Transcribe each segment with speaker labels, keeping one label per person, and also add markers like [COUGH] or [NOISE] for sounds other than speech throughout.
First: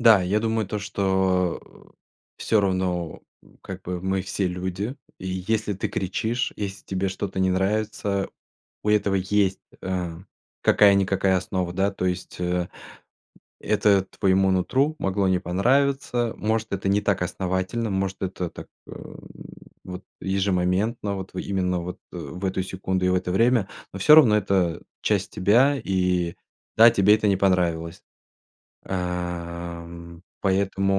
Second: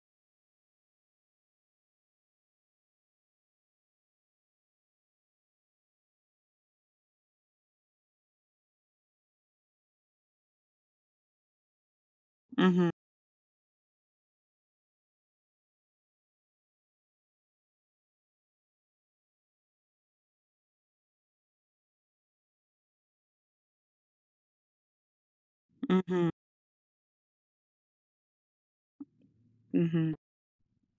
Speaker 1: Да. Я думаю то, что, э, всё равно, м, как бы, мы все люди. И если ты кричишь, еси тебе что-то не нравится, у этого есть, а, какая-никакая основа, да, то есть, э.
Speaker 2: Мгм.
Speaker 1: Это твоему нутру могло не понравиться. Может, это не так основательно, может, это так, э, вот ежемоментно, вот, в именно вот, э, в эту секунду и в это время, но всё равно это часть тебя.
Speaker 2: Мгм.
Speaker 1: И да, тебе это не понравилось.
Speaker 2: Мгм.
Speaker 1: Ам,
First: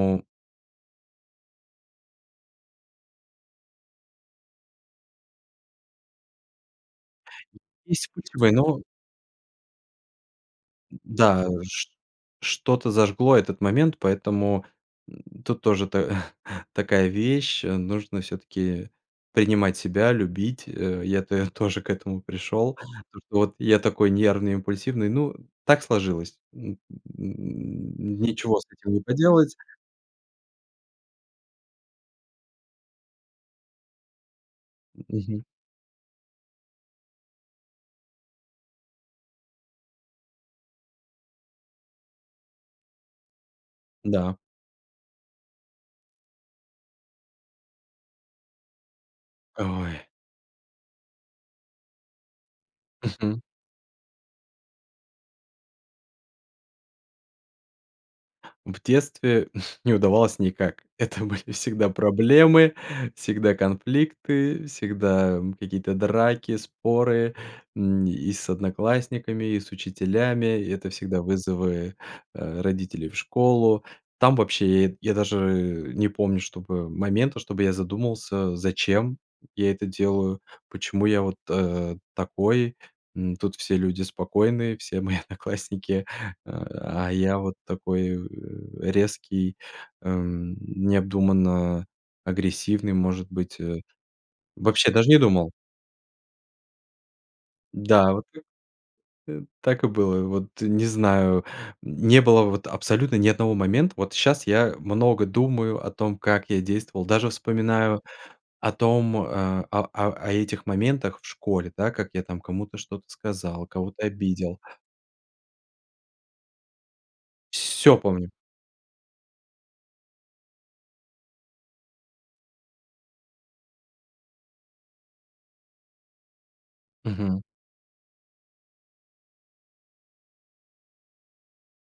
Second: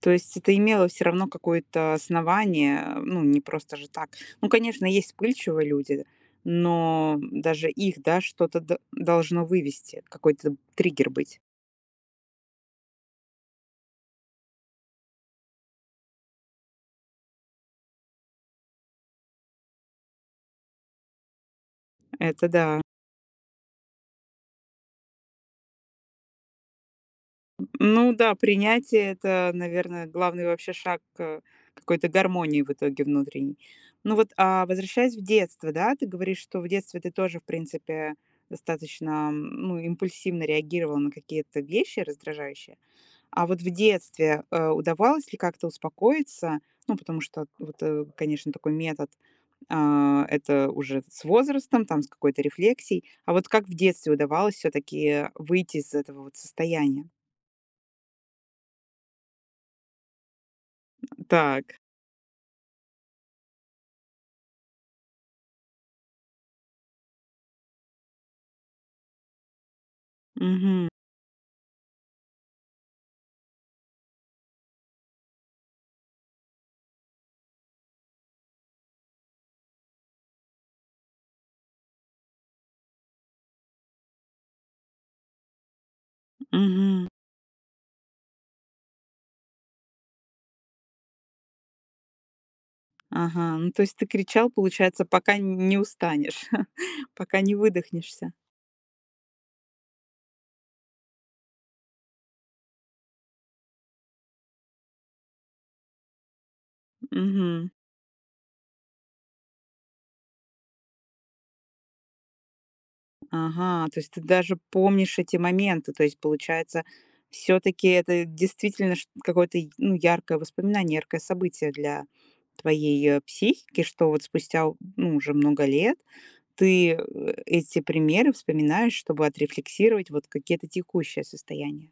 Speaker 2: То есть это имело всё равно какое-то основание, э, ну, не просто же так. Ну, конечно, есть вспыльчивые люди, но, м,
Speaker 1: И
Speaker 2: даже их,
Speaker 1: есть
Speaker 2: да,
Speaker 1: путь
Speaker 2: что-то д
Speaker 1: двойного
Speaker 2: должно вывести, какой-то триггер быть.
Speaker 1: Н-да, вот ш что-то зажгло этот момент, поэтому н тут тоже та [CHUCKLES] такая вещь, нужно всё-таки принимать себя, любить, э. Я тэ тоже к этому
Speaker 2: Это
Speaker 1: пришёл,
Speaker 2: да.
Speaker 1: то, что вот я такой нервный, импульсивный. Ну, так сложилось, н н
Speaker 2: Ну
Speaker 1: н
Speaker 2: да,
Speaker 1: ничего с этим не
Speaker 2: принятие- это,
Speaker 1: поделать.
Speaker 2: наверное, главный вообще шаг к какой-то гармонии в итоге внутренней. Ну вот, а,
Speaker 1: М,
Speaker 2: возвращаясь в
Speaker 1: мгм.
Speaker 2: детство, да, ты говоришь, что в детстве ты тоже, в принципе, достаточно, м, ну, импульсивно реагировал на какие-то вещи раздражающие. А вот в
Speaker 1: Да.
Speaker 2: детстве, э, удавалось ли как-то успокоиться? Ну, потому что от вот, э, конечно, такой метод,
Speaker 1: А, ой.
Speaker 2: а, это уже с возрастом, там, с какой-то рефлексией. А
Speaker 1: Мгм.
Speaker 2: вот как в детстве удавалось всё-таки выйти из этого вот состояния?
Speaker 1: В детстве [CHUCKLES] не удавалось никак.
Speaker 2: М,
Speaker 1: Это были
Speaker 2: так.
Speaker 1: всегда проблемы, всегда конфликты, всегда, м, какие-то драки, споры. М, и с одноклассниками, и с учителями. И
Speaker 2: Мгм.
Speaker 1: это всегда вызовы, э, родителей в школу. Там вообще, и я даже, э, не помню, чтобы момента, чтобы я задумался, зачем я это делаю, почему я вот, э, такой, м, тут все люди спокойные, все мои одноклассники, э,
Speaker 2: Мгм.
Speaker 1: а я такой, э, резкий, эм, необдуманно агрессивный, может
Speaker 2: Ага,
Speaker 1: быть,
Speaker 2: ну то
Speaker 1: э.
Speaker 2: есть ты кричал,
Speaker 1: Вообще
Speaker 2: получается,
Speaker 1: даже не
Speaker 2: пока
Speaker 1: думал.
Speaker 2: н не устанешь, [CHUCKLES] пока не
Speaker 1: Да, вот
Speaker 2: выдохнешься?
Speaker 1: и так и было, вот не знаю, м, не было вот абсолютно ни одного момента. Вот щас я много думаю о том, как я действовал, даже
Speaker 2: Мгм.
Speaker 1: вспоминаю о том, а а а а этих моментах в школе, да, как я там кому-то что-то сказал,
Speaker 2: Ага, то
Speaker 1: кого-то
Speaker 2: есть ты даже
Speaker 1: обидел.
Speaker 2: помнишь эти моменты. То есть, получается, всё-таки
Speaker 1: Всё
Speaker 2: это
Speaker 1: помню.
Speaker 2: действительно шт какое-то, ну, яркое воспоминание, яркое событие для твоей, э, психики, что вот спустя, ну, уже много лет ты, э,
Speaker 1: Мгм.
Speaker 2: эти примеры вспоминаешь, чтобы отрефлексировать вот какие-то текущие состояния.